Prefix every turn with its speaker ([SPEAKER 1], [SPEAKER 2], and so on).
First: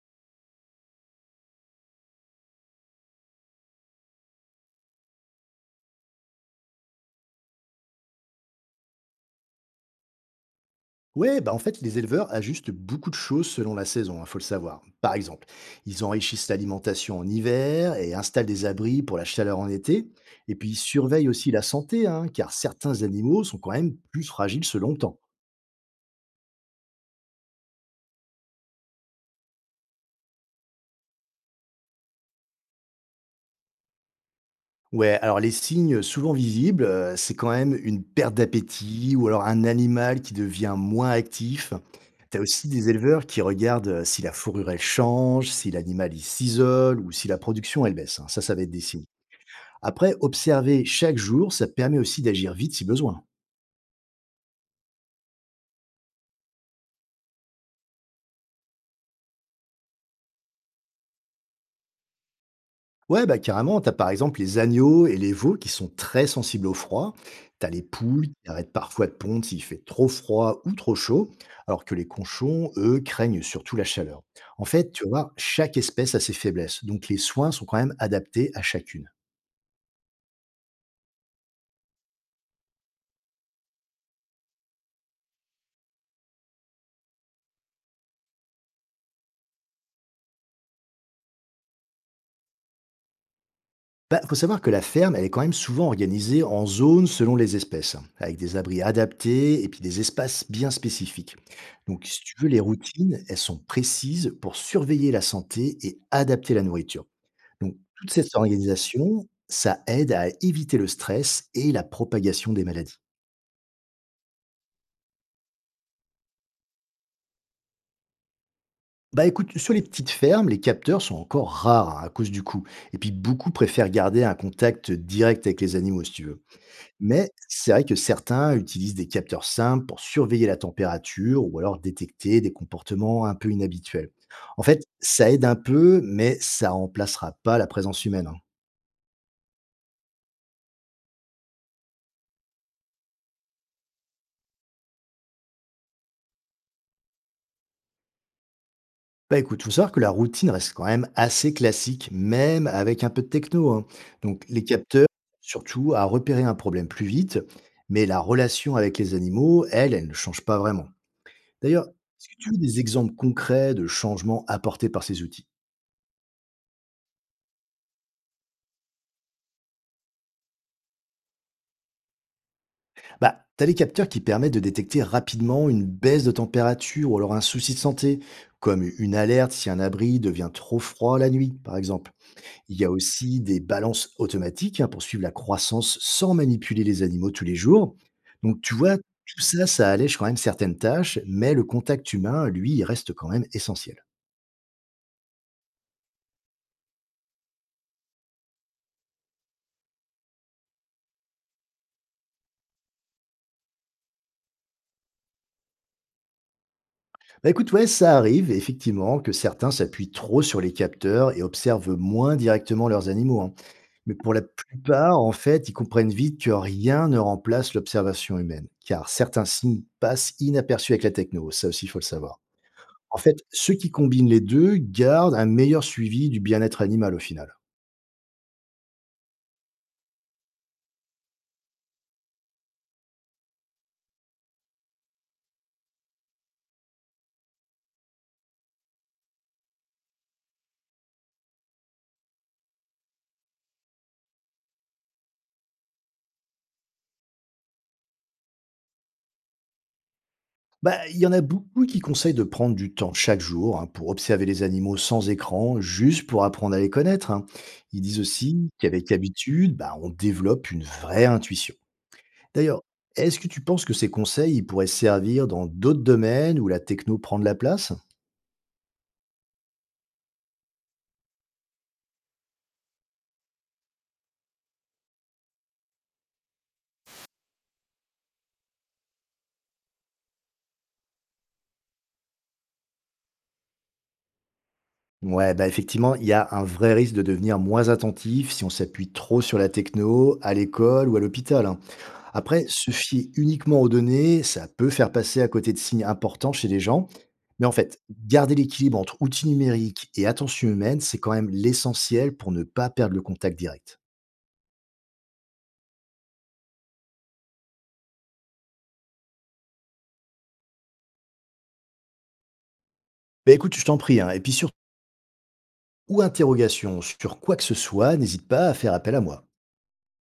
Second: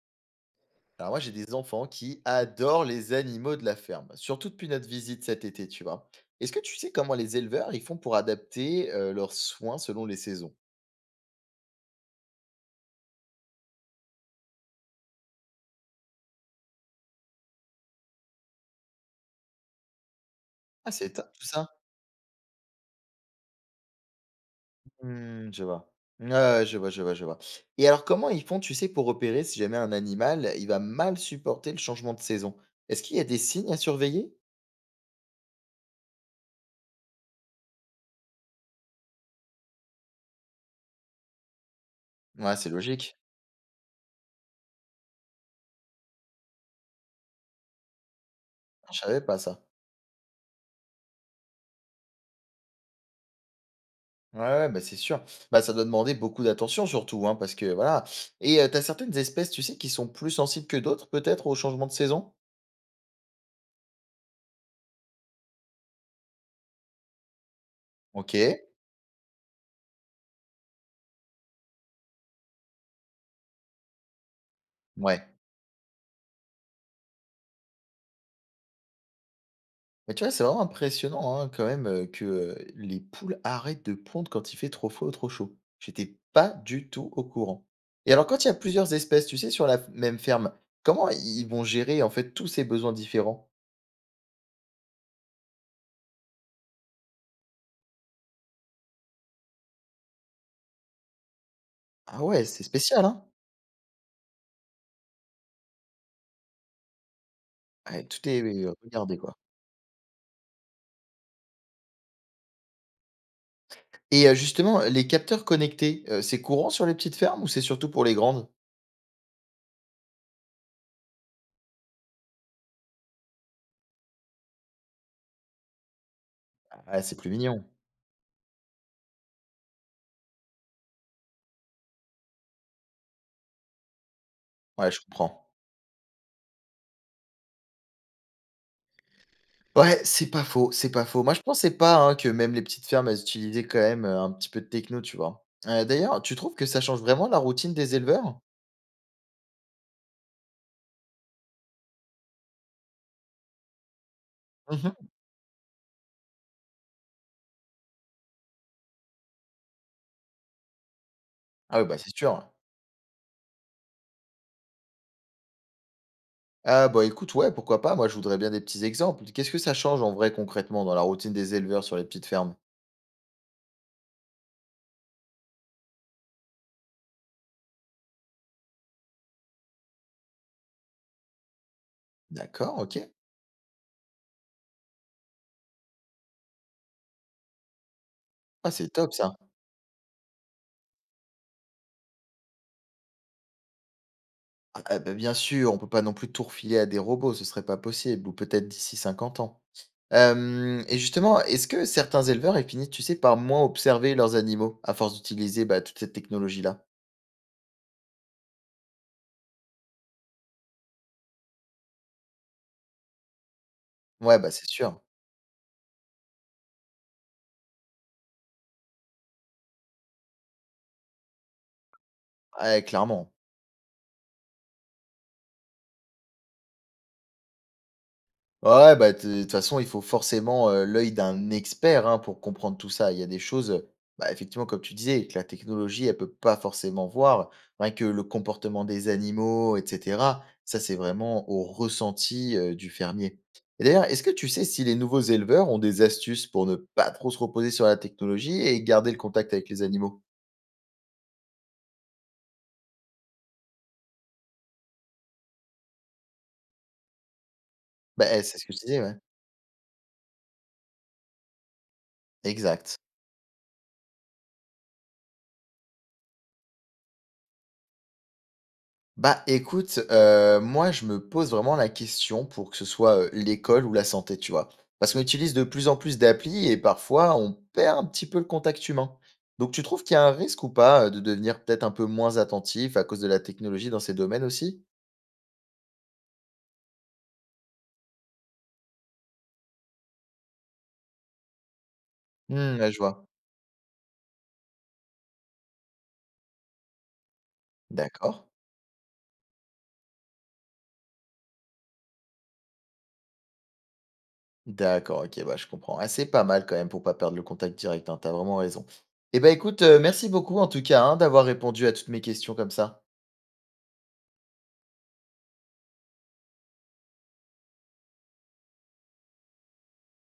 [SPEAKER 1] Alors moi, j'ai des enfants qui adorent les animaux de la ferme, surtout depuis notre visite cet été, tu vois. Est-ce que tu sais comment les éleveurs ils font pour adapter leurs soins selon les saisons?
[SPEAKER 2] Ouais, bah en fait, les éleveurs ajustent beaucoup de choses selon la saison, il faut le savoir. Par exemple, ils enrichissent l'alimentation en hiver et installent des abris pour la chaleur en été. Et puis, ils
[SPEAKER 1] Ah, c'est
[SPEAKER 2] surveillent
[SPEAKER 1] tout
[SPEAKER 2] aussi la
[SPEAKER 1] ça?
[SPEAKER 2] santé, hein, car certains animaux sont quand même plus fragiles selon le temps.
[SPEAKER 1] Je vois. Ouais, ouais, je vois, je vois, je vois. Et alors, comment ils font, tu sais, pour repérer si jamais un animal, il va mal supporter le changement de saison? Est-ce qu'il y a des signes à surveiller?
[SPEAKER 2] Ouais, alors les signes souvent visibles, c'est quand même une perte d'appétit ou alors un animal qui devient moins actif. T'as
[SPEAKER 1] Ouais,
[SPEAKER 2] aussi
[SPEAKER 1] c'est
[SPEAKER 2] des
[SPEAKER 1] logique.
[SPEAKER 2] éleveurs qui regardent si la fourrure elle change, si l'animal il s'isole ou si la production elle baisse, hein. Ça va être des
[SPEAKER 1] Je
[SPEAKER 2] signes.
[SPEAKER 1] savais pas ça.
[SPEAKER 2] Après, observer chaque jour, ça permet aussi d'agir vite si besoin.
[SPEAKER 1] Ouais, ouais, bah, c'est sûr. Bah, ça doit demander beaucoup d'attention surtout, hein, parce que voilà. Et, tu certaines espèces, tu sais, qui sont plus sensibles que d'autres peut-être au changement de saison?
[SPEAKER 2] Ouais, bah carrément, t'as par exemple les agneaux et les veaux qui sont très sensibles au froid. T'as les poules qui
[SPEAKER 1] OK,
[SPEAKER 2] arrêtent parfois de pondre s'il fait trop froid ou trop chaud, alors que les conchons, eux, craignent surtout la chaleur. En fait, tu
[SPEAKER 1] ouais.
[SPEAKER 2] vois, chaque espèce a ses faiblesses, donc les soins sont quand même adaptés à chacune.
[SPEAKER 1] Mais tu vois, c'est vraiment impressionnant, hein, quand même, que les poules arrêtent de pondre quand il fait trop froid ou trop chaud. J'étais pas du tout au courant. Et alors quand il y a plusieurs espèces, tu sais, sur la f même ferme, comment ils vont gérer, en fait, tous ces besoins différents?
[SPEAKER 2] Bah, faut savoir que la ferme, elle est quand même souvent organisée en zones selon les espèces, hein, avec des abris adaptés et puis des espaces bien spécifiques. Donc, si
[SPEAKER 1] Ah
[SPEAKER 2] tu
[SPEAKER 1] ouais,
[SPEAKER 2] veux, les
[SPEAKER 1] c'est spécial,
[SPEAKER 2] routines,
[SPEAKER 1] hein?
[SPEAKER 2] elles sont précises pour surveiller la santé et adapter la nourriture. Donc,
[SPEAKER 1] Ouais,
[SPEAKER 2] toute
[SPEAKER 1] tout
[SPEAKER 2] cette
[SPEAKER 1] est regardé,
[SPEAKER 2] organisation,
[SPEAKER 1] quoi.
[SPEAKER 2] ça aide à éviter le stress et la propagation des maladies.
[SPEAKER 1] Et justement, les capteurs connectés, c'est courant sur les petites fermes ou c'est surtout pour les grandes?
[SPEAKER 2] Bah écoute, sur les petites fermes, les capteurs sont encore rares, hein, à cause du coût. Et puis beaucoup préfèrent garder un contact direct avec les animaux, si tu veux.
[SPEAKER 1] Ah, c'est
[SPEAKER 2] Mais
[SPEAKER 1] plus mignon.
[SPEAKER 2] c'est vrai que certains utilisent des capteurs simples pour surveiller la température ou alors détecter des comportements un peu inhabituels. En fait,
[SPEAKER 1] Ouais, je
[SPEAKER 2] ça aide
[SPEAKER 1] comprends.
[SPEAKER 2] un peu, mais ça remplacera pas la présence humaine, hein.
[SPEAKER 1] Ouais, c'est pas faux, c'est pas faux. Moi, je pensais pas, hein, que même les petites fermes, elles utilisaient quand même, un petit peu de techno, tu vois? D'ailleurs, tu trouves que ça change vraiment la routine des éleveurs?
[SPEAKER 2] Bah écoute, faut savoir que la routine reste quand même assez classique, même avec un peu de techno, hein. Donc les
[SPEAKER 1] Mmh.
[SPEAKER 2] capteurs, surtout à repérer un problème plus vite, mais la relation avec les animaux, elle, elle ne change pas vraiment.
[SPEAKER 1] Ah
[SPEAKER 2] D'ailleurs,
[SPEAKER 1] oui, bah, c'est
[SPEAKER 2] est-ce que tu
[SPEAKER 1] sûr.
[SPEAKER 2] veux des exemples concrets de changements apportés par ces outils?
[SPEAKER 1] Ah bah, écoute, ouais, pourquoi pas? Moi, je voudrais bien des petits exemples. Qu'est-ce que ça change en vrai, concrètement, dans la routine des éleveurs sur les petites fermes?
[SPEAKER 2] Bah, t'as les capteurs qui permettent de détecter rapidement une baisse de température ou alors un souci de santé, comme une alerte si un abri devient trop froid la nuit, par exemple. Il
[SPEAKER 1] D'accord,
[SPEAKER 2] y a
[SPEAKER 1] OK.
[SPEAKER 2] aussi des balances automatiques, hein, pour suivre la croissance sans manipuler les animaux tous les jours. Donc,
[SPEAKER 1] Ah,
[SPEAKER 2] tu
[SPEAKER 1] c'est
[SPEAKER 2] vois,
[SPEAKER 1] top ça.
[SPEAKER 2] tout ça, ça allège quand même certaines tâches, mais le contact humain, lui, il reste quand même essentiel.
[SPEAKER 1] Ah bah, bien sûr, on peut pas non plus tout refiler à des robots, ce serait pas possible, ou peut-être d'ici 50 ans. Hem et justement, est-ce que certains éleveurs, ils finissent, tu sais, par moins observer leurs animaux, à force d'utiliser, bah, toute cette technologie-là?
[SPEAKER 2] Bah écoute, ouais, ça arrive effectivement que certains s'appuient trop sur les capteurs et observent moins directement leurs animaux, hein. Mais pour
[SPEAKER 1] Ouais,
[SPEAKER 2] la
[SPEAKER 1] bah, c'est sûr.
[SPEAKER 2] plupart, en fait, ils comprennent vite que rien ne remplace l'observation humaine, car certains signes passent inaperçus avec la techno. Ça aussi, il faut le savoir.
[SPEAKER 1] Ouais,
[SPEAKER 2] En
[SPEAKER 1] clairement.
[SPEAKER 2] fait, ceux qui combinent les deux gardent un meilleur suivi du bien-être animal au final.
[SPEAKER 1] Ouais, bah, t de toute façon, il faut forcément, l'œil d'un expert, hein, pour comprendre tout ça. Il y a des choses, bah, effectivement, comme tu disais, que la technologie, elle peut pas forcément voir. Rien que le comportement des animaux et cetera, ça, c'est vraiment au ressenti, du fermier. Et d'ailleurs, est-ce que tu sais si les nouveaux éleveurs ont des astuces pour ne pas trop se reposer sur la technologie et garder le contact avec les animaux?
[SPEAKER 2] Bah, il y en a beaucoup qui conseillent de prendre du temps chaque jour, hein, pour observer les animaux sans écran, juste pour apprendre à les connaître, hein. Ils disent
[SPEAKER 1] Bah, eh, c'est ce
[SPEAKER 2] aussi
[SPEAKER 1] que je disais,
[SPEAKER 2] qu'avec
[SPEAKER 1] ouais.
[SPEAKER 2] habitude, bah, on développe une vraie intuition. D'ailleurs,
[SPEAKER 1] Exact.
[SPEAKER 2] est-ce que tu penses que ces conseils ils pourraient servir dans d'autres domaines où la techno prend de la place?
[SPEAKER 1] Bah, écoute, moi, je me pose vraiment la question pour que ce soit, l'école ou la santé, tu vois? Parce qu'on utilise de plus en plus d'applis et parfois on perd un petit peu le contact humain. Donc tu trouves qu'il y a un risque ou pas, de devenir peut-être un peu moins attentif à cause de la technologie dans ces domaines aussi?
[SPEAKER 2] Ouais, bah effectivement, il y a un vrai risque de devenir moins attentif si on s'appuie trop sur la techno à l'école ou à l'hôpital, hein. Après,
[SPEAKER 1] Mmh,
[SPEAKER 2] se
[SPEAKER 1] ouais, je vois.
[SPEAKER 2] fier uniquement aux données, ça peut faire passer à côté de signes importants chez les gens. Mais en fait,
[SPEAKER 1] D'accord.
[SPEAKER 2] garder l'équilibre entre outils numériques et attention humaine, c'est quand même l'essentiel pour ne pas perdre le contact direct.
[SPEAKER 1] D'accord, OK, bah, je comprends. Ah, c'est pas mal quand même pour pas perdre le contact direct, hein, tu vraiment raison. Eh bah, écoute, merci beaucoup en tout cas, hein, d'avoir répondu à toutes mes questions comme ça.
[SPEAKER 2] Bah écoute, je t'en prie, hein, et puis surtout, ou interrogation sur quoi que ce soit, n'hésite pas à faire appel à moi.